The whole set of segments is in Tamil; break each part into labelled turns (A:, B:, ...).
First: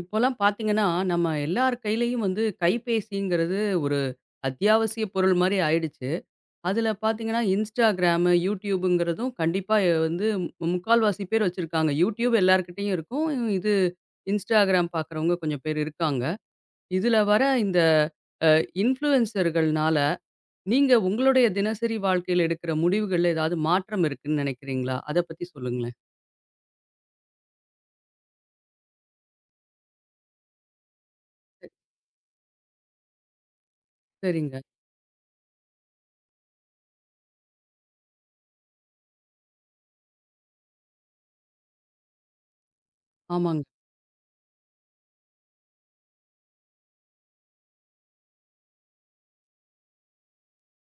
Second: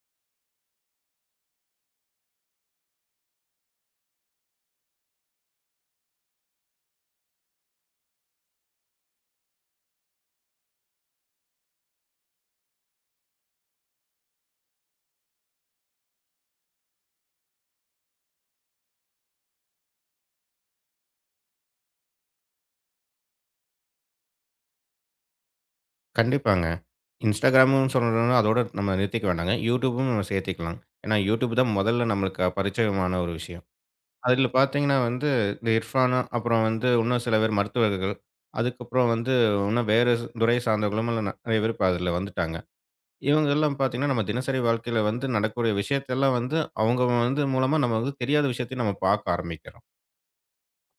A: இப்போலாம் பார்த்தீங்கன்னா, நம்ம எல்லார் கையிலயும் வந்து கைபேசிங்கிறது ஒரு அத்தியாவசிய பொருள் மாரி ஆயிடுச்சு. அதில பார்த்தீங்கன்னா, Instagram, YouTubeங்கிறதும் கண்டிப்பா முக்கால்வாசி பேர் வச்சிருக்காங்க. YouTube எல்லார்கிட்டயும் இருக்கும். இது Instagram பார்க்குறவங்க கொஞ்சம் பேர் இருக்காங்க. இதில வர இந்த அ இன்ஃப்ளூயன்சர்கள்னால நீங்க உங்களுடைய தினசரி வாழ்க்கையில எடுக்கிற முடிவுகள்ல ஏதாவது மாற்றம் இருக்குன்னு நினைக்கிறீங்களா? அத பத்தி சொல்லுங்களேன்.
B: கண்டிப்பாங்க. இன்ஸ்டாகிராமும் சொல்லணும்னா அதோட நம்ம நிறுத்திக்க வேண்டாங்க. யூடியூபும் நம்ம சேர்த்துக்கலாம். ஏன்னா, யூடியூப் தான் முதல்ல நம்மளுக்கு பரிச்சயமான ஒரு விஷயம். அதில
A: சரிங்க.
B: பார்த்தீங்கன்னா வந்து, இந்த இர்ஃபானு, அப்புறம் வந்து இன்னும் சில பேர் மருத்துவர்கள், அதுக்கப்புறம் வந்து இன்னும் வேறு துறை சார்ந்தவர்களும் எல்லாம் நெறைய பேர் இப்ப அதில வந்துட்டாங்க.
A: ஆமாங்க.
B: இவங்கெல்லாம் பார்த்தீங்கன்னா, நம்ம தினசரி வாழ்க்கையில வந்து நடக்கக்கூடிய விஷயத்தெல்லாம் வந்து, அவங்க வந்து மூலமா நம்ம வந்து தெரியாத விஷயத்தையும் நம்ம பார்க்க ஆரம்பிக்கிறோம்.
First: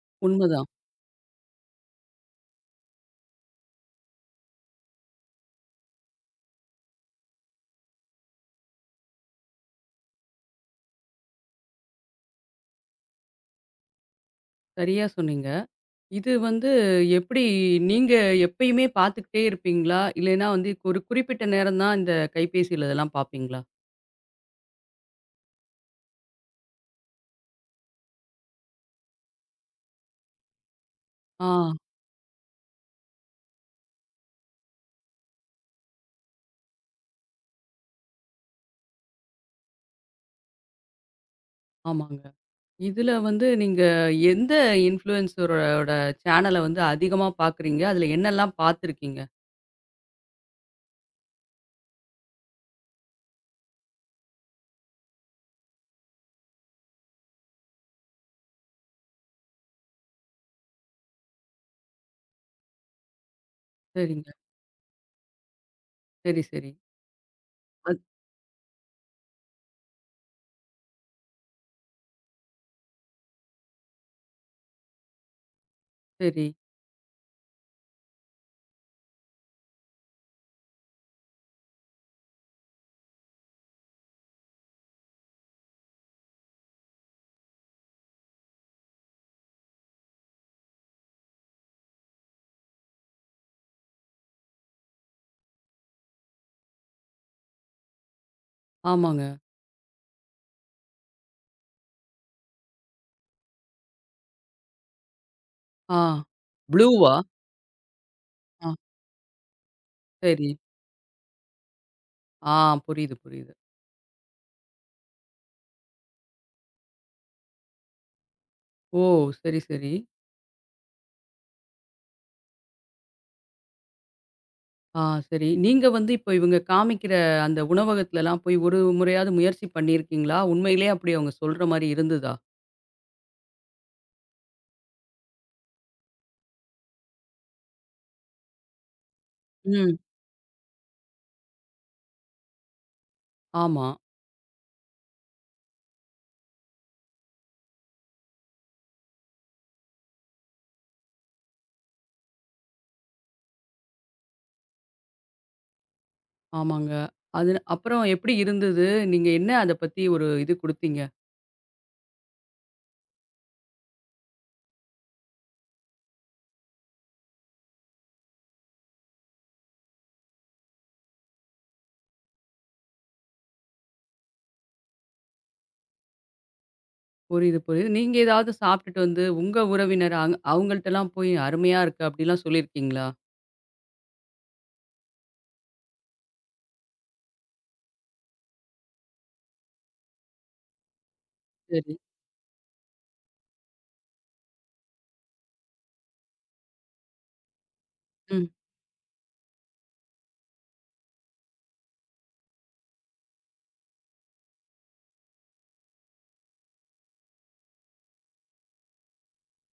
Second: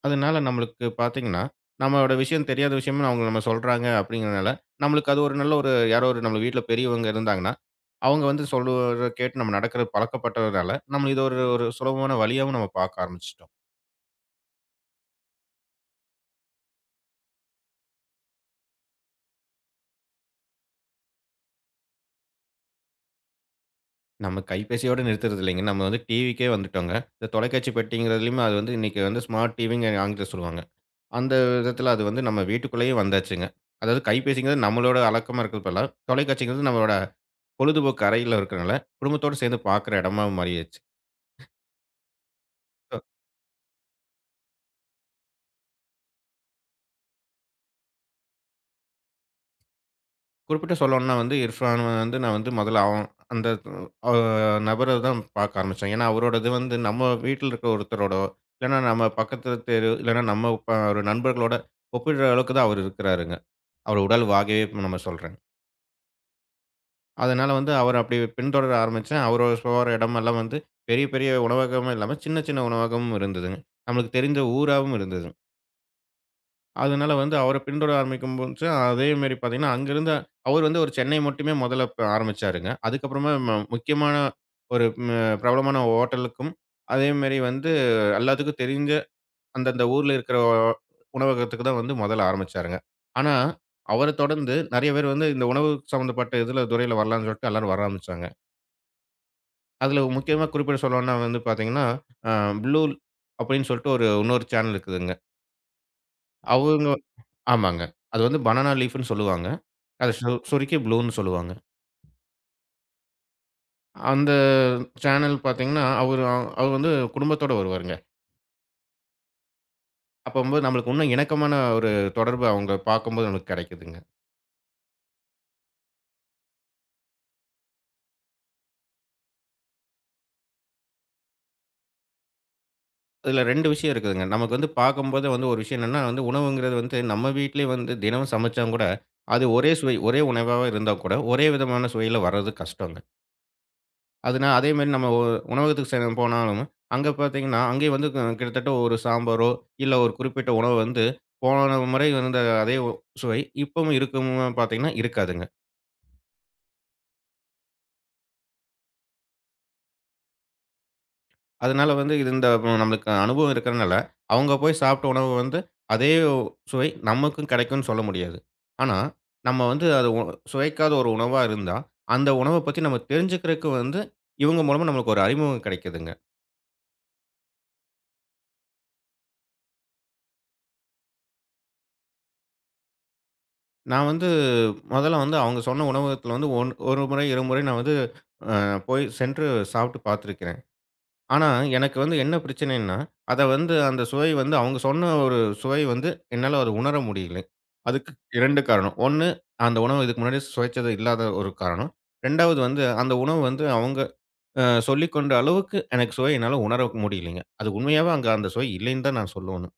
B: அதனால
A: உண்மதான்.
B: நம்மளுக்கு பார்த்தீங்கன்னா, நம்மளோட விஷயம் தெரியாத விஷயமும் அவங்க நம்ம சொல்றாங்க அப்படிங்கிறனால, நம்மளுக்கு அது ஒரு நல்ல ஒரு யாரோ ஒரு நம்ம வீட்ல பெரியவங்க இருந்தாங்கன்னா, அவங்க வந்து சொல்லுவத கேட்டு நம்ம நடக்கிறது பழக்கப்பட்டதுனால, நம்ம இத ஒரு ஒரு சுலபமான வழியாவும் நம்ம பார்க்க ஆரம்பிச்சுட்டோம்.
A: சரியா சொன்னீங்க. இது வந்து எப்படி நீங்க எப்பயுமே பார்த்துக்கிட்டே இருப்பீங்களா? இல்லைன்னா வந்து ஒரு குறிப்பிட்ட நேரம் தான் இந்த கைபேசியில இதெல்லாம் பார்ப்பீங்களா?
B: நம்ம கைபேசியோட நிறுத்துறது இல்லைங்க. நம்ம வந்து டிவிக்கே வந்துட்டோங்க. இந்த தொலைக்காட்சி பெட்டிங்கிறதுலயுமே அது வந்து இன்னைக்கு வந்து ஸ்மார்ட் டிவின்னு ஆங்கிலத்தில சொல்லுவாங்க. அந்த
A: ஆ,
B: விதத்தில அது வந்து நம்ம வீட்டுக்குள்ளேயே வந்தாச்சுங்க. அதாவது கைபேசிங்கிறது நம்மளோட அழக்கமா இருக்கிறது பதிலா, தொலைக்காட்சிங்கிறது நம்மளோட பொழுதுபோக்கு அறையில இருக்கிறனால, குடும்பத்தோடு சேர்ந்து பார்க்குற இடமா மாறிடுச்சு.
A: ஆமாங்க. இதுல வந்து நீங்க எந்த இன்ஃப்ளூயன்சரோட சேனல வந்து அதிகமா பார்க்குறீங்க? அதுல என்னெல்லாம் பார்த்துருக்கீங்க?
B: குறிப்பிட்டு சொல்லணும்னா வந்து இர்ஃபான் வந்து நான் வந்து முதல்ல அவன் அந்த அ நபர தான் பார்க்க ஆரம்பிச்சேன். ஏன்னா, அவரோடது வந்து நம்ம வீட்ல இருக்க ஒருத்தரோடோ, இல்லன்னா நம்ம பக்கத்து தெரு, இல்லன்னா நம்ம ஒரு நண்பர்களோட ஒப்பிடுற அளவுக்கு தான் அவரு இருக்கிறாருங்க. அவரு உடல்
A: சரிங்க.
B: வாகவே இப்ப நம்ம சொல்றேன்.
A: சரி, சரி.
B: அதனால வந்து அவர
A: அது
B: அப்படி பின்தொடர ஆரம்பிச்சேன். அவரு போற இடமெல்லாம் வந்து பெரிய பெரிய உணவகமும் இல்லாம, சின்ன சின்ன உணவகமும் இருந்ததுங்க. நம்மளுக்கு தெரிந்த ஊராவும் இருந்தது.
A: சரி.
B: அதனால வந்து அவர பின்தொடர ஆரம்பிக்கும் போது, அதே மாரி பார்த்தீங்கன்னா, அங்கிருந்த அவர் வந்து ஒரு சென்னை மட்டுமே முதல்ல ஆரம்பிச்சாருங்க. அதுக்கப்புறமா முக்கியமான ஒரு பிரபலமான ஹோட்டலுக்கும், அதே மாரி வந்து எல்லாத்துக்கும் தெரிஞ்ச அந்தந்த ஊர்ல இருக்கிற உணவகத்துக்கு தான் வந்து முதல்ல ஆரம்பிச்சாருங்க. ஆனா, அவர தொடர்ந்து நெறைய பேர் வந்து இந்த உணவு சம்மந்தப்பட்ட இதுல துறையில வரலான்னு சொல்லிட்டு எல்லாரும் வர ஆரம்பிச்சாங்க.
A: ஆமாங்க.
B: அதுல முக்கியமா குறிப்பிட சொல்லணும்னா வந்து பார்த்தீங்கன்னா, அ ப்ளூ அப்படின்னு சொல்லிட்டு ஒரு இன்னொரு சேனல் இருக்குதுங்க.
A: ஆ.
B: அவங்க
A: ப்ளூவா?
B: ஆமாங்க. அது வந்து
A: ஆ,
B: பனானா லீஃப்ன்னு சொல்லுவாங்க. அது
A: சரி.
B: சொருக்கி ப்ளூன்னு சொல்லுவாங்க.
A: ஆ, புரியுது, புரியுது.
B: அந்த சேனல் பார்த்தீங்கன்னா, அவரு அவரு வந்து குடும்பத்தோட வருவாருங்க.
A: ஓ! சரி, சரி.
B: அப்பம்போது நம்மளுக்கு இன்னும் இணக்கமான ஒரு தொடர்பு அவங்க பார்க்கும்போது நமக்கு கெடைக்குதுங்க.
A: ஆ, சரி. நீங்க வந்து இப்ப இவங்க காமிக்கிற அந்த உணவகத்துலலாம் போய் ஒரு முறையாவது முயற்சி பண்ணியிருக்கீங்களா? உண்மையிலே அப்படி அவங்க சொல்ற மாரி இருந்ததா?
B: இதுல 2 விஷயம் இருக்குதுங்க. நமக்கு வந்து பார்க்கும்போது வந்து ஒரு விஷயம் என்னன்னா வந்து, உணவுங்கிறது வந்து நம்ம வீட்லயே வந்து தினமும் சமைச்சா கூட, அது ஒரே சுவை,
A: ம்.
B: ஒரே உணவாவே இருந்தா கூட, ஒரே விதமான சுவையில வர்றது கஷ்டங்க.
A: ஆமா.
B: அதுனா அதேமாரி நம்ம உணவகத்துக்கு போனாலும், அங்க பார்த்தீங்கன்னா, அங்கேயும் வந்து கிட்டத்தட்ட ஒரு சாம்பாரோ, இல்ல ஒரு குறிப்பிட்ட உணவு வந்து போன முறை இருந்த அதே சுவை இப்பவும் இருக்குமா பார்த்தீங்கன்னா, இருக்காதுங்க.
A: ஆமாங்க. அது அப்புறம் எப்படி இருந்தது? நீங்க என்ன அத பத்தி ஒரு இது குடுத்தீங்க?
B: அதனால வந்து இது இந்த நம்மளுக்கு அனுபவம் இருக்கிறனால, அவங்க போய் சாப்பிட்ட உணவு வந்து அதே சுவை நமக்கும் கிடைக்கும்னு சொல்ல முடியாது. ஆனா, நம்ம வந்து அது சுவைக்காத ஒரு உணவா இருந்தா, அந்த உணவ பத்தி நம்ம தெரிஞ்சுக்கிறதுக்கு வந்து இவங்க மூலமா நம்மளுக்கு ஒரு அறிமுகம் கிடைக்குதுங்க.
A: புரியுது, புரியுது. நீங்க ஏதாவது சாப்பிட்டுட்டு வந்து உங்க உறவினர் அவங்கள்ட்டலாம் போய் அருமையா இருக்கு அப்படிலாம் சொல்லியிருக்கீங்களா?
B: நான் வந்து முதல்ல வந்து அவங்க சொன்ன உணவகத்துல வந்து 1 முறை, 2 முறை நான் வந்து அ போய் சென்று சாப்பிட்டு பார்த்துருக்கிறேன். ஆனா,
A: சரி.
B: எனக்கு வந்து என்ன பிரச்சனைன்னா, அத வந்து அந்த சுவை வந்து அவங்க சொன்ன ஒரு சுவை வந்து என்னால அத உணர முடியலை. அதுக்கு
A: ம்.
B: 2 காரணம். 1, அந்த உணவு இதுக்கு முன்னாடி சுவைச்சது இல்லாத ஒரு காரணம். 2வது வந்து அந்த உணவு வந்து அவங்க சொல்லிக் கொண்ட அளவுக்கு எனக்கு சுவை என்னால உணர முடியலைங்க. அது உண்மையாவே அங்க அந்த சுவை இல்லைன்னு தான் நான் சொல்லணும்.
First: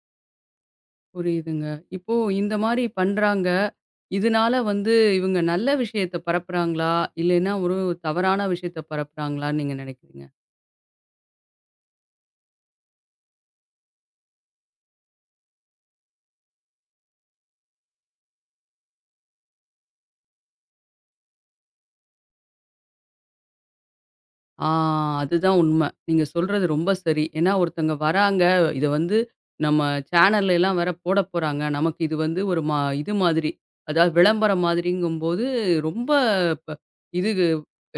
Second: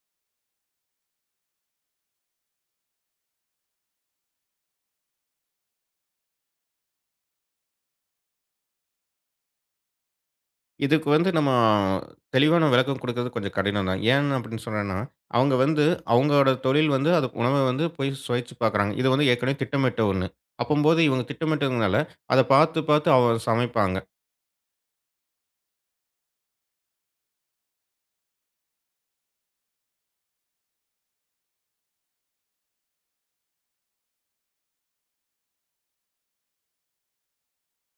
A: புரியுதுங்க. இப்போ இந்த மாரி பண்றாங்க. இதனால வந்து இவங்க நல்ல விஷயத்த பரப்புறாங்களா? இல்லைன்னா ஒரு தவறான விஷயத்த பரப்புறாங்களான்னு நீங்க நினைக்கிறீங்க?
B: இதுக்கு வந்து நம்ம தெளிவான விளக்கம் குடுக்கறது கொஞ்சம் கடினம் தான். ஏன் அப்படின்னு சொன்னேன்னா, அவங்க வந்து அவங்களோட தொழில் வந்து அது உணவ வந்து போய் சுவைச்சு பார்க்குறாங்க. இது வந்து ஏற்கனவே திட்டமிட்ட ஒண்ணு. அப்பம்போது இவங்க திட்டமிட்டதுனால, அத பார்த்து பார்த்து அவங்க சமைப்பாங்க.
A: ஆ, அதுதான் உண்மை. நீங்க சொல்றது ரொம்ப சரி. ஏன்னா ஒருத்தங்க வராங்க, இத வந்து நம்ம சேனல்ல எல்லாம் வேற போட போறாங்க. நமக்கு இது வந்து ஒரு மா இது மாதிரி, அதாவது விளம்பரம் மாதிரிங்கும்போது ரொம்ப ப இது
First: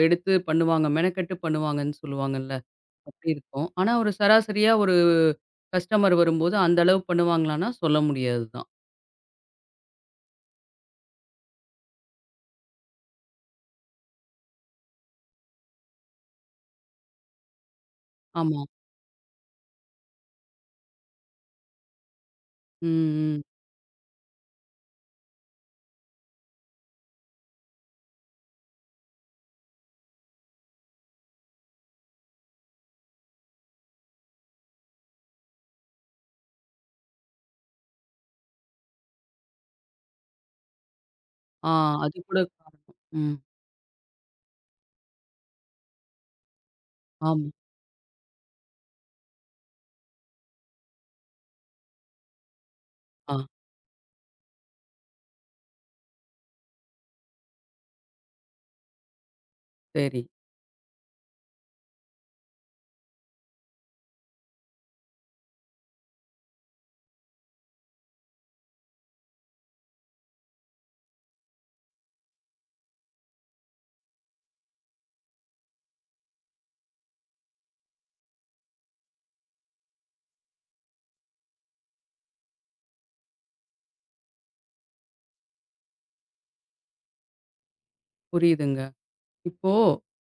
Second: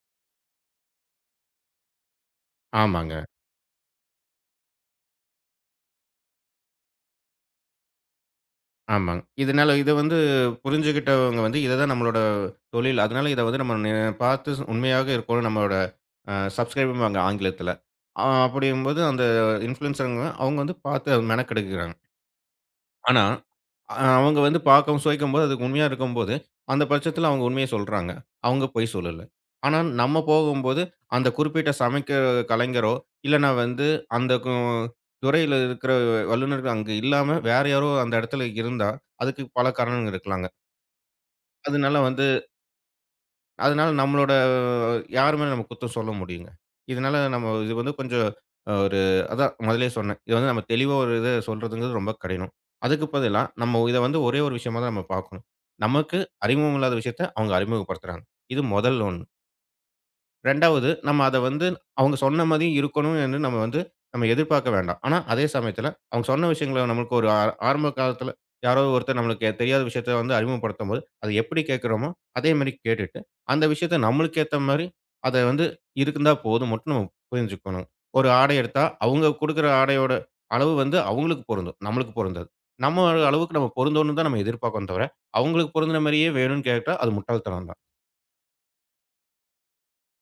A: எடுத்து பண்ணுவாங்க, மெனக்கெட்டு பண்ணுவாங்கன்னு சொல்லுவாங்கல்ல.
B: ஆமாங்க,
A: அப்படி இருக்கும். ஆனா ஒரு சராசரியா ஒரு கஸ்டமர் வரும்போது அந்த அளவு பண்ணுவாங்களான்னா சொல்ல முடியாது தான்.
B: ஆமாங்க. இதனால இத வந்து புரிஞ்சுகிட்டவங்க வந்து இத தான் நம்மளோட தொழில். அதனால இத வந்து நம்ம பார்த்து உண்மையாக இருக்கோணும் நம்மளோட சப்ஸ்கிரைபும்பாங்க ஆங்கிலத்தில.
A: ஆமா.
B: அப்படிங்கும்போது அந்த இன்ஃப்ளூயன்சருங்க அவங்க வந்து பார்த்து மெனக்கெடுக்குறாங்க. ஆனா
A: ம், ம்.
B: அவங்க வந்து பார்க்கவும், சுவைக்கும்போது அதுக்கு உண்மையா இருக்கும்போது, அந்த பட்சத்தில அவங்க உண்மைய சொல்றாங்க. அவங்க பொய் சொல்லல. ஆனா நம்ம போகும்போது, அந்த குறிப்பிட்ட சமைக்கிற கலைஞரோ, இல்லன்னா வந்து அந்த துறையில இருக்கிற வல்லுநர்கள் அங்க இல்லாம வேற யாரோ அந்த இடத்துல இருந்தா, அதுக்கு பல காரணங்கள் இருக்கலாங்க.
A: ஆ,
B: அதனால
A: அது
B: வந்து
A: கூட காரணம். ம்.
B: அதனால நம்மளோட யார் மேல நம்ம குத்தம் சொல்ல முடியுங்க. இதனால
A: ஆமா.
B: நம்ம இது வந்து கொஞ்சம் ஒரு அதான் முதல்லயே சொன்னேன். இது வந்து நம்ம தெளிவா ஒரு இத சொல்றதுங்கிறது ரொம்ப கடினம். அதுக்கு
A: ஆ,
B: பதிலா நம்ம இத வந்து ஒரே ஒரு விஷயமா தான் நம்ம பார்க்கணும். நமக்கு அறிமுகம் இல்லாத விஷயத்த அவங்க அறிமுகப்படுத்துறாங்க. இது முதல் ஒண்ணு.
A: சரி.
B: 2வது நம்ம அத வந்து அவங்க சொன்ன மாரி இருக்கணும் என்று நம்ம வந்து நம்ம எதிர்பார்க்க வேண்டாம். ஆனா, அதே சமயத்துல அவங்க சொன்ன விஷயங்கள நம்மளுக்கு ஒரு ஆரம்ப காலத்துல யாரோ ஒருத்தர் நம்மளுக்கு தெரியாத விஷயத்த வந்து அறிமுகப்படுத்தும்போது, அத எப்படி கேட்கிறோமோ, அதே மாரி கேட்டுட்டு, அந்த விஷயத்த நம்மளுக்கு ஏத்த மாரி அத வந்து இருந்தா போதும் மட்டும் நம்ம புரிஞ்சுக்கணும். ஒரு ஆடை எடுத்தா, அவங்க குடுக்குற ஆடையோட அளவு வந்து அவங்களுக்கு பொருந்தும். நம்மளுக்கு பொருந்தாது. நம்ம அளவுக்கு நம்ம பொருந்தோணும்னு தான் நம்ம எதிர்பார்க்கிறோம் தவிர, அவங்களுக்கு பொருந்துன மாரியே வேணும்னு கேட்டா அது முட்டாள்தனம் தான்.
A: புரியுதுங்க. இப்போ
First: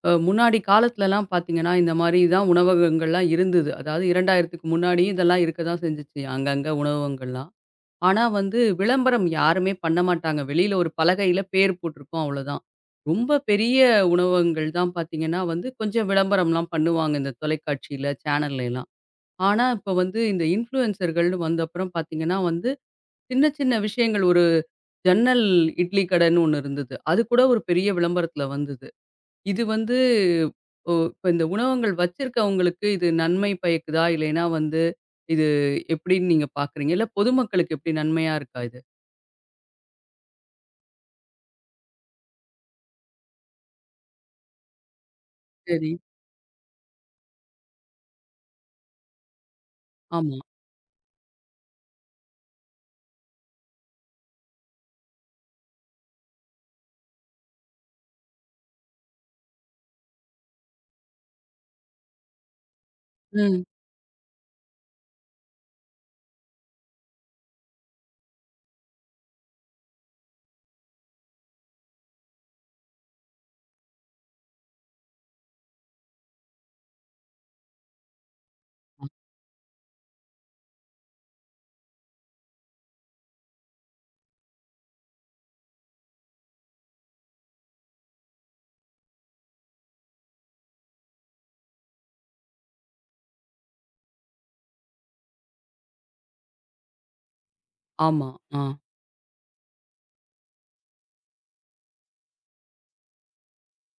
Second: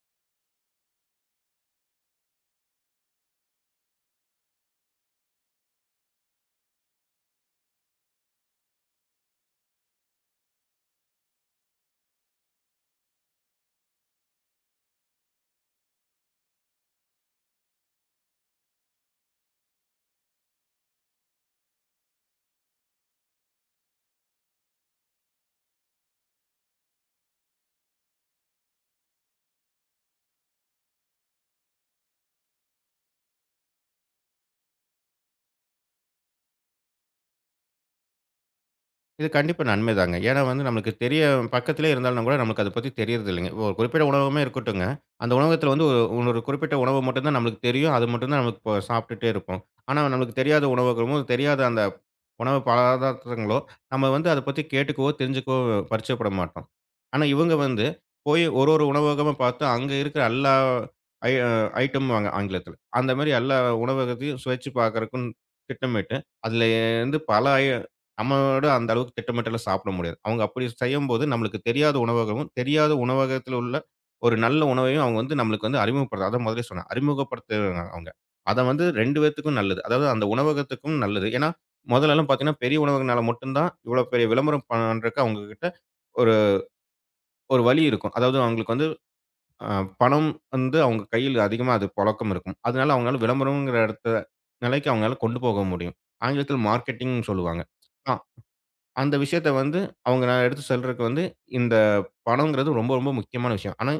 A: முன்னாடி காலத்துலலாம் பார்த்தீங்கன்னா, இந்த மாரி தான் உணவகங்கள்லாம் இருந்தது. அதாவது 2000க்கு முன்னாடி இதெல்லாம் இருக்க தான் செஞ்சுச்சு. அங்கங்க உணவகங்கள்லாம். ஆனா வந்து விளம்பரம் யாருமே பண்ண மாட்டாங்க. வெளியில ஒரு பலகையில பேர் போட்டிருக்கும் அவ்வளோதான். ரொம்ப பெரிய உணவகங்கள் தான் பார்த்தீங்கன்னா வந்து கொஞ்சம் விளம்பரம்லாம் பண்ணுவாங்க. இந்த தொலைக்காட்சியில, சேனல்லைலாம். ஆனா இப்ப வந்து இந்த இன்ஃப்ளூயன்சர்கள்னு வந்தப்புறம் பார்த்தீங்கன்னா வந்து சின்ன சின்ன விஷயங்கள் ஒரு ஜன்னல் இட்லி கடன்னு ஒண்ணு இருந்தது. அது கூட ஒரு பெரிய விளம்பரத்துல வந்தது. இது வந்து இப்ப இந்த உணவகங்கள் வச்சிருக்கவங்களுக்கு இது நன்மை பயக்குதா? இல்லைன்னா வந்து இது எப்படின்னு நீங்க பார்க்குறீங்க? இல்ல பொதுமக்களுக்கு எப்படி நன்மையா இருக்கா இது?
B: இது கண்டிப்பா நன்மைதாங்க. ஏன்னா வந்து நம்மளுக்கு தெரிய பக்கத்திலே இருந்தாலும் கூட நம்மளுக்கு அத பத்தி தெரியறது இல்லைங்க. ஒரு குறிப்பிட்ட உணவகமே இருக்கட்டுங்க. அந்த உணவகத்தில வந்து
A: சரி.
B: ஒரு ஒரு குறிப்பிட்ட உணவு மட்டும் தான் நம்மளுக்கு தெரியும். அது மட்டும் தான் நமக்கு இப்போ சாப்பிட்டுட்டே இருப்போம். ஆனா
A: ஆமா.
B: நம்மளுக்கு தெரியாத உணவகமும், தெரியாத அந்த உணவு பதார்த்தங்களோ, நம்ம வந்து அத பத்தி கேட்டுக்கவோ, தெரிஞ்சுக்கவோ பரிச்சயப்பட மாட்டோம். ஆனா இவங்க வந்து போய் ஒரு ஒரு உணவகமா பார்த்து அங்க இருக்கிற எல்லா ஐ ஐட்டம்பாங்க ஆங்கிலத்தில. அந்த மாரி எல்லா
A: ம்.
B: உணவகத்தையும் சுவைச்சு பார்க்கறக்குன்னு திட்டமிட்டு, அதில இருந்து பல நம்மளோட அந்த அளவுக்கு திட்டமிட்டலா சாப்பிட முடியாது. அவங்க அப்படி செய்யும்போது நம்மளுக்கு தெரியாத உணவகமும், தெரியாத உணவகத்தில உள்ள ஒரு நல்ல உணவையும் அவங்க வந்து நம்மளுக்கு வந்து அறிமுகப்படுத்த அதான் முதலே சொன்னேன். அறிமுகப்படுத்துறாங்க அவங்க. அத வந்து 2 பேத்துக்கும் நல்லது. அதாவது அந்த உணவகத்துக்கும் நல்லது. ஏன்னா, முதலலாம் பார்த்தீங்கன்னா, பெரிய உணவகனால மட்டும் தான் இவ்வளோ பெரிய விளம்பரம் பண்றக்கு அவங்க கிட்ட ஒரு ஒரு வழி இருக்கும். அதாவது அவங்களுக்கு வந்து அ பணம் வந்து அவங்க கையில அதிகமா அது புழக்கம் இருக்கும். அதனால அவங்களால விளம்பரம்ங்கிற இடத்த நிலைக்கு அவங்களால கொண்டு போக முடியும். ஆங்கிலத்தில மார்க்கெட்டிங்ன்னு சொல்லுவாங்க. அ
A: ஆமா. ஆ,
B: அந்த விஷயத்த வந்து அவங்க நான் எடுத்து சொல்றதுக்கு வந்து, இந்த பணம்ங்கிறது ரொம்ப, ரொம்ப முக்கியமான விஷயம். ஆனா,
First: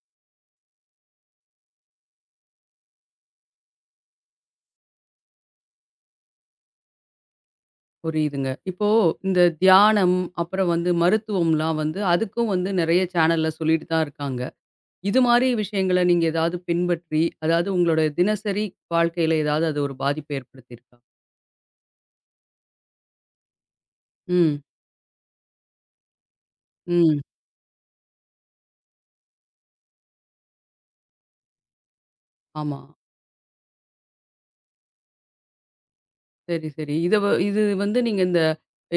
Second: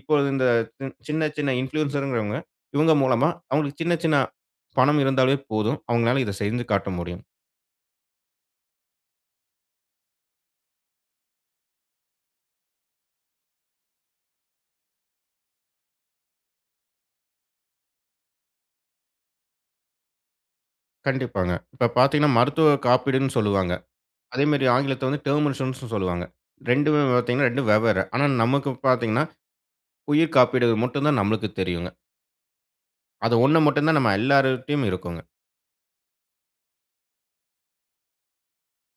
B: இப்போ இந்த சின்ன, சின்ன இன்ஃப்ளூயன்சர்ங்கிறவங்க, இவங்க மூலமா அவங்களுக்கு சின்ன, சின்ன பணம் இருந்தாலே போதும். அவங்களால இத செஞ்சு காட்ட முடியும்.
A: புரியுதுங்க. இப்போ இந்த தியானம், அப்புறம் வந்து மருத்துவம்லாம் வந்து அதுக்கும் வந்து நெறைய சேனல்ல சொல்லிட்டு தான் இருக்காங்க. இது மாரி விஷயங்கள நீங்க ஏதாவது பின்பற்றி, அதாவது உங்களோட தினசரி வாழ்க்கையில ஏதாவது அது ஒரு பாதிப்பை ஏற்படுத்தியிருக்கா?
B: கண்டிப்பாங்க. இப்ப பார்த்தீங்கன்னா, மருத்துவ காப்பீடுன்னு சொல்லுவாங்க.
A: ம்,
B: அதேமாரி ஆங்கிலத்துல வந்து டெர்ம் இன்சூரன்ஸ்ன்னு சொல்லுவாங்க. 2மே
A: ம்.
B: பார்த்தீங்கன்னா, 2 வெவ்வேறு. ஆனா, நமக்கு பார்த்தீங்கன்னா, உயிர் காப்பீடு மட்டும் தான் நம்மளுக்கு தெரியுங்க.
A: ஆமா.
B: அது ஒண்ணு மட்டும் தான் நம்ம எல்லார்ட்டயும் இருக்குங்க.
A: சரி, சரி. இத வ இது வந்து நீங்க இந்த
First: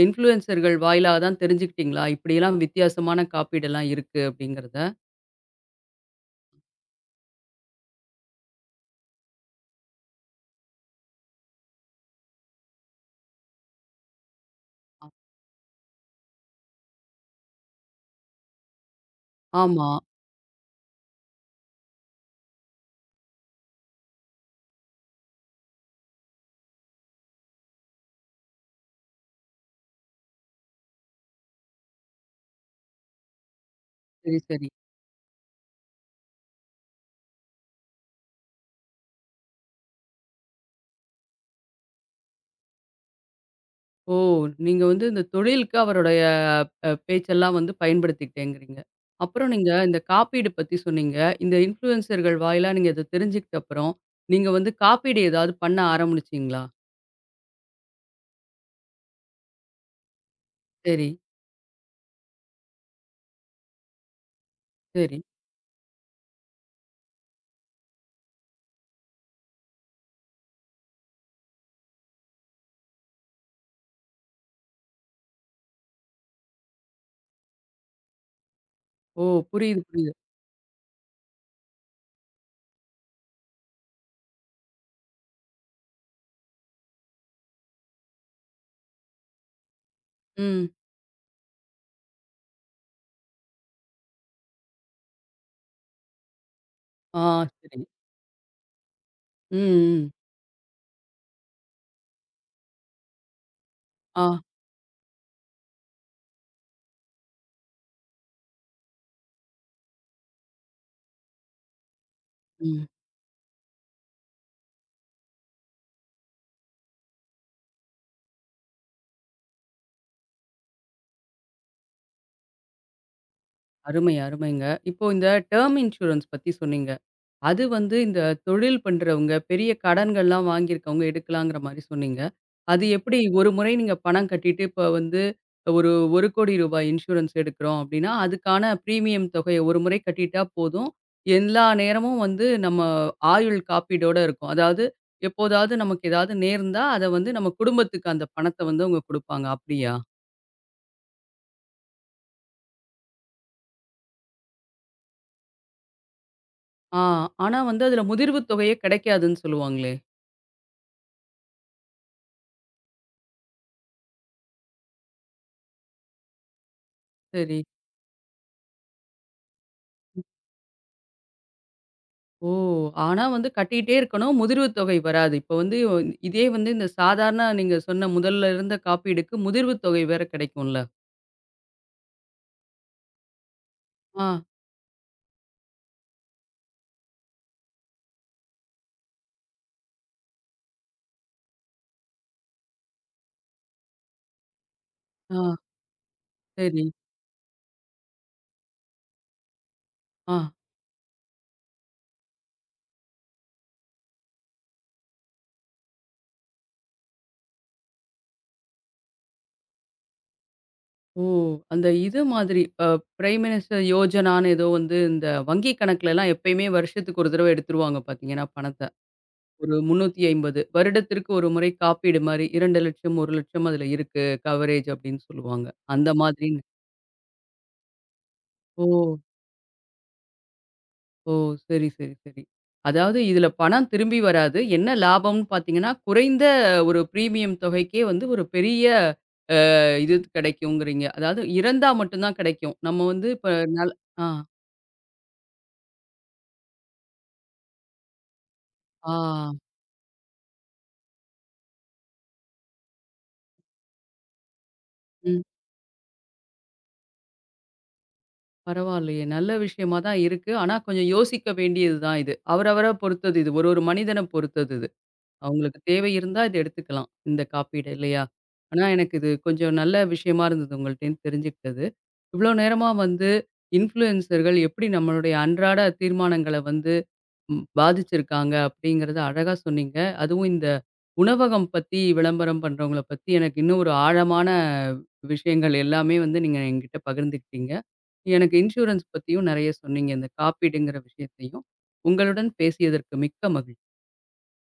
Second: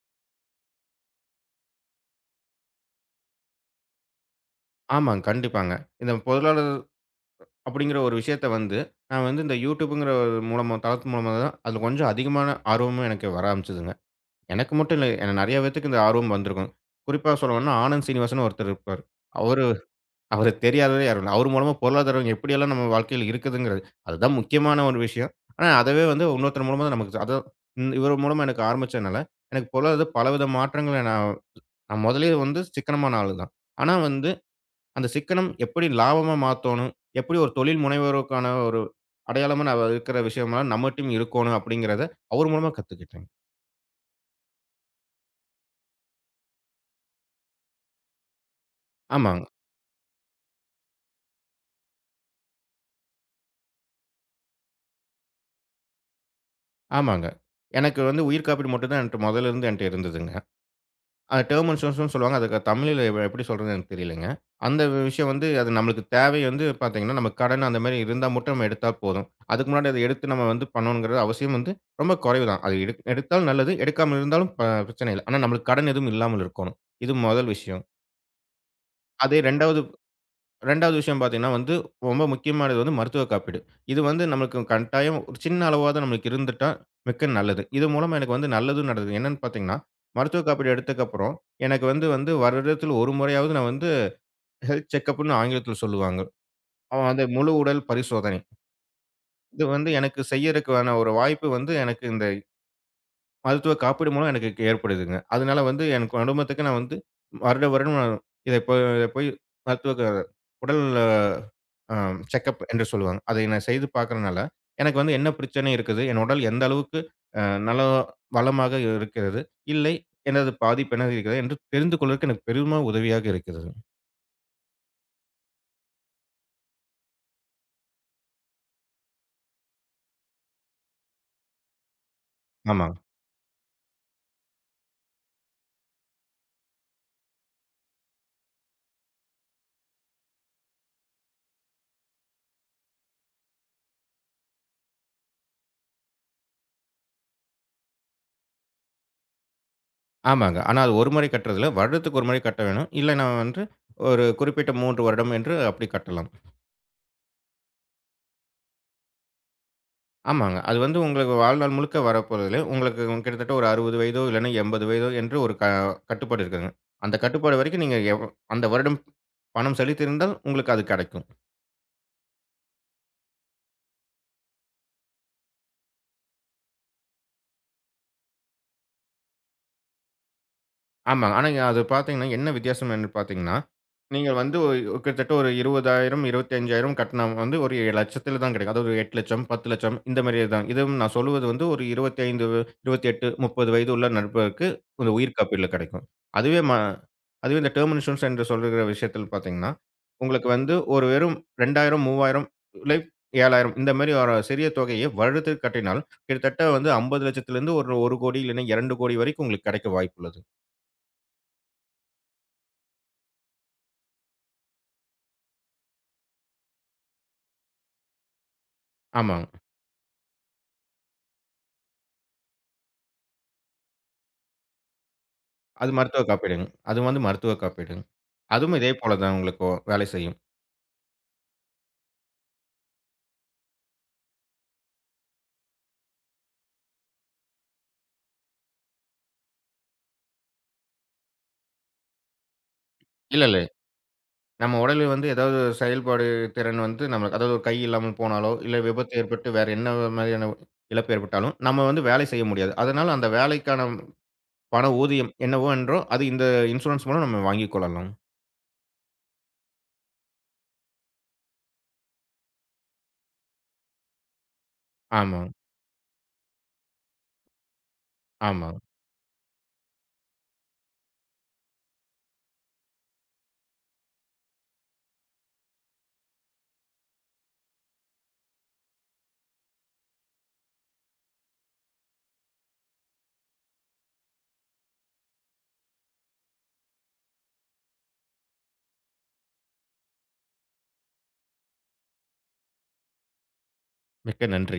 A: இன்ஃப்ளூயன்சர்கள் வாயிலா தான் தெரிஞ்சுக்கிட்டீங்களா? இப்படியெல்லாம் வித்தியாசமான காப்பீடெல்லாம் இருக்கு அப்படிங்கிறத?
B: ஆமாங்க. கண்டிப்பாங்க. இந்த பொருளாதார அப்படிங்கிற ஒரு விஷயத்த வந்து, நான் வந்து இந்த யூடியூப்ங்கிற ஒரு மூலமா தளத்து மூலமா தான் அது கொஞ்சம் அதிகமான ஆர்வமும் எனக்கு வர ஆரம்பிச்சதுங்க. எனக்கு மட்டும் இல்ல,
A: ஆ.
B: ஏன்னா நெறைய பேத்துக்கு இந்த ஆர்வம் வந்திருக்கும். குறிப்பா சொல்லணும்னா ஆனந்த் சீனிவாசன்னு ஒருத்தர் இருப்பாரு. அவரு
A: ஆமா.
B: அவர தெரியாதவரே யாரும் இல்ல. அவர் மூலமா பொருளாதாரம் எப்படியெல்லாம் நம்ம வாழ்க்கையில இருக்குதுங்கிறது, அதுதான் முக்கியமான ஒரு விஷயம். ஆனா அதவே வந்து இன்னொருத்தர் மூலமா தான் நமக்கு அதான் இவர் மூலமா எனக்கு ஆரம்பிச்சதுனால, எனக்கு பொருளாதார பலவித மாற்றங்கள நான் நான் மொதலயே வந்து சிக்கனமான ஆளு தான். ஆனா வந்து
A: சரி, சரி.
B: அந்த சிக்கனம் எப்படி லாபமா மாத்தோணும்? எப்படி ஒரு தொழில் முனைவோருக்கான ஒரு அடையாளமா நான் இருக்கிற விஷயம்லாம் நம்மட்டயும் இருக்கோணும் அப்படிங்கிறத அவர் மூலமா கத்துக்கிட்டேங்க.
A: ஓ! நீங்க வந்து இந்த தொழிலுக்கு அவருடைய பேச்செல்லாம் வந்து பயன்படுத்திக்கிட்டேங்கிறீங்க.
B: ஆமாங்க,
A: அப்புறம் நீங்க இந்த காப்பீடு பத்தி சொன்னீங்க. இந்த இன்ஃப்ளூயன்சர்கள் வாயிலா நீங்க இத தெரிஞ்சுக்கிட்ட அப்புறம், நீங்க வந்து காப்பீடு ஏதாவது பண்ண ஆரம்பிச்சீங்களா?
B: ஆமாங்க. எனக்கு வந்து உயிர் காப்பீடு மட்டும் தான் என்ட்ட முதல்ல இருந்து என்ட்ட இருந்ததுங்க.
A: சரி,
B: அது டெர்ம் இன்சூரன்ஸ்ன்னு சொல்லுவாங்க. அதுக்கு தமிழ்ல எப்படி சொல்றதுன்னு எனக்கு தெரியலங்க. அந்த
A: சரி.
B: விஷயம் வந்து அது நம்மளுக்கு தேவை வந்து பார்த்தீங்கன்னா, நம்ம கடன் அந்த மாரி இருந்தா மட்டும் நம்ம எடுத்தா போதும். அதுக்கு முன்னாடி அத எடுத்து நம்ம வந்து பண்ணணுங்கிறது அவசியம் வந்து ரொம்ப குறைவு தான். அது எடுத்தாலும் நல்லது, எடுக்காம இருந்தாலும் பிரச்சனை இல்ல. ஆனா நம்மளுக்கு கடன் எதுவும் இல்லாமல் இருக்கோணும். இது முதல் விஷயம்.
A: ஓ!
B: அதே
A: புரியுது,
B: 2வது
A: புரியுது.
B: 2வது விஷயம் பார்த்தீங்கன்னா வந்து, ரொம்ப முக்கியமானது வந்து மருத்துவ காப்பீடு. இது வந்து நம்மளுக்கு கட்டாயம் ஒரு சின்ன அளவாவது நம்மளுக்கு இருந்துட்டா மிக்க நல்லது. இது மூலமா எனக்கு வந்து நல்லதும் நடக்குது. என்னன்னு பார்த்தீங்கன்னா, மருத்துவ
A: ம்.
B: காப்பீடு எடுத்ததுக்கப்புறம் எனக்கு வந்து வந்து வருடத்தில் 1 முறையாவது நான் வந்து ஹெல்த் செக்கப்ன்னு ஆங்கிலத்தில சொல்லுவாங்க. அவன்
A: ஆ,
B: அந்த முழு
A: சரி.
B: உடல் பரிசோதனை.
A: ம்,
B: இது வந்து
A: ம்.
B: எனக்கு செய்யறதுக்கான ஒரு வாய்ப்பு வந்து எனக்கு இந்த மருத்துவ காப்பீடு
A: ஆ.
B: மூலம் எனக்கு ஏற்படுதுங்க. அதனால வந்து என் குடும்பத்துக்கு நான் வந்து வருட வருடம் நான் இத போய் மருத்துவ உடல் ஆம். செக்கப் என்று
A: ம்.
B: சொல்லுவாங்க. அதை நான் செய்து பார்க்கிறனால, எனக்கு வந்து என்ன பிரச்சனை இருக்குது? என் உடல் எந்த அளவுக்கு அ நல வளமாக இருக்கிறது? இல்லை, எனது பாதிப்பு என்னது இருக்கிறது? என்று தெரிந்து கொள்வதற்கு எனக்கு பெரிதுமா உதவியாக இருக்கிறது.
A: அருமை, அருமைங்க. இப்போ இந்த டெர்ம் இன்சூரன்ஸ் பத்தி சொன்னீங்க. அது வந்து இந்த தொழில் பண்றவங்க, பெரிய கடன்கள்லாம் வாங்கியிருக்கவங்க எடுக்கலாங்கிற மாரி சொன்னீங்க. அது
B: ஆமாங்க.
A: எப்படி ஒரு முறை நீங்க பணம் கட்டிட்டு, இப்ப வந்து ஒரு ரூ. 1,00,00,000 இன்சூரன்ஸ் எடுக்கிறோம் அப்படின்னா, அதுக்கான பிரீமியம் தொகைய ஒரு முறை கட்டிட்டா போதும். எல்லா நேரமும் வந்து நம்ம ஆயுள் காப்பீடோட இருக்கும். அதாவது எப்போதாவது நமக்கு ஏதாவது நேர்ந்தா, அத வந்து நம்ம குடும்பத்துக்கு அந்த பணத்த வந்து அவங்க குடுப்பாங்க. அப்படியா?
B: ஆமாங்க. ஆனா அது ஒரு முறை கட்டுறதில்ல. வருடத்துக்கு ஒரு முறை கட்ட வேணும். இல்லை நான் வந்து ஒரு குறிப்பிட்ட 3 வருடம் என்று அப்படி கட்டலாம்.
A: ஆ. ஆனா வந்து அதுல முதிர்வு தொகையே கிடைக்காதுன்னு சொல்லுவாங்களே?
B: ஆமாங்க. அது வந்து உங்களுக்கு வாழ்நாள் முழுக்க வரப்போறதில்ல. உங்களுக்கு கிட்டத்தட்ட ஒரு 60 வயதோ, இல்லைன்னா 80 வயதோ என்று ஒரு கட்டுப்பாடு இருக்குதுங்க. அந்த
A: சரி.
B: கட்டுப்பாடு வரைக்கும் நீங்க அந்த வருடம் பணம் செலுத்தியிருந்தால் உங்களுக்கு அது கிடைக்கும்.
A: ஓ! ஆனா வந்து கட்டிட்டே இருக்கணும். முதிர்வு தொகை வராது. இப்ப வந்து இதே வந்து இந்த சாதாரண நீங்க சொன்ன முதல்ல இருந்த காப்பீடுக்கு முதிர்வு தொகை வேற கிடைக்கும்ல.
B: ஆமாங்க. ஆனா அது பார்த்தீங்கன்னா, என்ன வித்தியாசம் என்று பார்த்தீங்கன்னா,
A: ஆ,
B: நீங்க வந்து கிட்டத்தட்ட ஒரு 20,000 25,000 கட்டினா வந்து ஒரு லட்சத்தில தான் கிடைக்கும். அதாவது ஒரு 8,00,000 10,00,000 இந்த மாரியே தான். இதுவும் நான் சொல்வது வந்து ஒரு 25 28 30 வயது உள்ள நபருக்கு இந்த உயிர்
A: ஆ,
B: காப்பீடுல கிடைக்கும். அதுவே ம
A: சரி.
B: அதுவே இந்த டெர்ம் இன்சூரன்ஸ் என்று சொல்லுகிற விஷயத்தில் பார்த்தீங்கன்னா,
A: ஆ,
B: உங்களுக்கு வந்து ஒரு வெறும் 2,000 3,000 இல்லை 7,000 இந்த மாரி ஒரு சிறிய தொகையை வருடத்திற்கு கட்டினால், கிட்டத்தட்ட வந்து 50,00,000 இருந்து ஒரு 1,00,00,000 கோடி இல்லைன்னா 2,00,00,000 வரைக்கும் உங்களுக்கு கிடைக்க வாய்ப்புள்ளது.
A: ஓ! அந்த இது மாதிரி பிரைம் மினிஸ்டர் யோஜனான்னு ஏதோ வந்து இந்த வங்கி கணக்குலலாம் எப்பயுமே வருஷத்துக்கு ஒரு தடவ எடுத்துருவாங்க பார்த்தீங்கன்னா, பணத்த.
B: ஆமாங்க.
A: ஒரு 350 வருடத்திற்கு ஒரு முறை காப்பீடு மாரி 2,00,000 1,00,000 அதுல இருக்கு கவரேஜ் அப்படின்னு சொல்லுவாங்க.
B: அது
A: அந்த
B: மருத்துவ
A: மாதிரின்னு.
B: காப்பீடுங்க. அது வந்து மருத்துவ காப்பீடுங்க. அதுவும்
A: ஓ!
B: இதே போல தான் உங்களுக்கு வேலை செய்யும்.
A: ஓ! சரி, சரி, சரி. அதாவது இதுல பணம் திரும்பி வராது. என்ன லாபம்னு பார்த்தீங்கன்னா, குறைந்த ஒரு பிரீமியம் தொகைக்கே வந்து ஒரு பெரிய இது கிடைக்குங்கிறீங்க. அதாவது இறந்தா மட்டும் தான் கிடைக்கும். நம்ம வந்து
B: இல்ல,
A: இப்ப
B: இல்ல.
A: நல் ஆ,
B: நம்ம உடலில் வந்து ஏதாவது ஒரு செயல்பாடு திறன் வந்து நமக்கு அதாவது ஒரு கை இல்லாமல் போனாலோ, இல்ல
A: ஆ,
B: விபத்து ஏற்பட்டு வேற என்ன மாதிரியான இழப்பு ஏற்பட்டாலும், நம்ம வந்து வேலை செய்ய முடியாது. அதனால அந்த வேலைக்கான பண ஊதியம்
A: ம்.
B: என்னவோ என்றோ, அது இந்த இன்சூரன்ஸ் மூலம் நம்ம வாங்கிக் கொள்ளலாம்.
A: பரவாயில்லையே! நல்ல விஷயமா தான் இருக்கு. ஆனா கொஞ்சம் யோசிக்க வேண்டியது தான் இது. அவரவர பொறுத்தது இது. ஒரு ஒரு மனிதன பொறுத்தது இது.
B: ஆமா,
A: அவங்களுக்கு தேவை இருந்தா இத எடுத்துக்கலாம். இந்த காப்பீடு இல்லையா?
B: ஆமா.
A: ஆனா எனக்கு இது கொஞ்சம் நல்ல விஷயமா இருந்தது உங்கள்ட்டேருந்து தெரிஞ்சுக்கிட்டது. இவ்ளோ நேரமா வந்து இன்ஃப்ளூயன்சர்கள் எப்படி நம்மளுடைய அன்றாட தீர்மானங்கள வந்து ம் பாதிச்சிருக்காங்க அப்படிங்கிறத அழகா சொன்னீங்க. அதுவும் இந்த உணவகம் பத்தி விளம்பரம் பண்றவங்கள பத்தி எனக்கு இன்னும் ஒரு ஆழமான விஷயங்கள் எல்லாமே வந்து நீங்க என்கிட்ட பகிர்ந்துக்கிட்டீங்க. எனக்கு இன்சூரன்ஸ் பத்தியும் நெறைய சொன்னீங்க. இந்த காப்பீடுங்கிற விஷயத்தையும். உங்களுடன் பேசியதற்கு மிக்க மகிழ்ச்சி.
B: மிக்க நன்றி.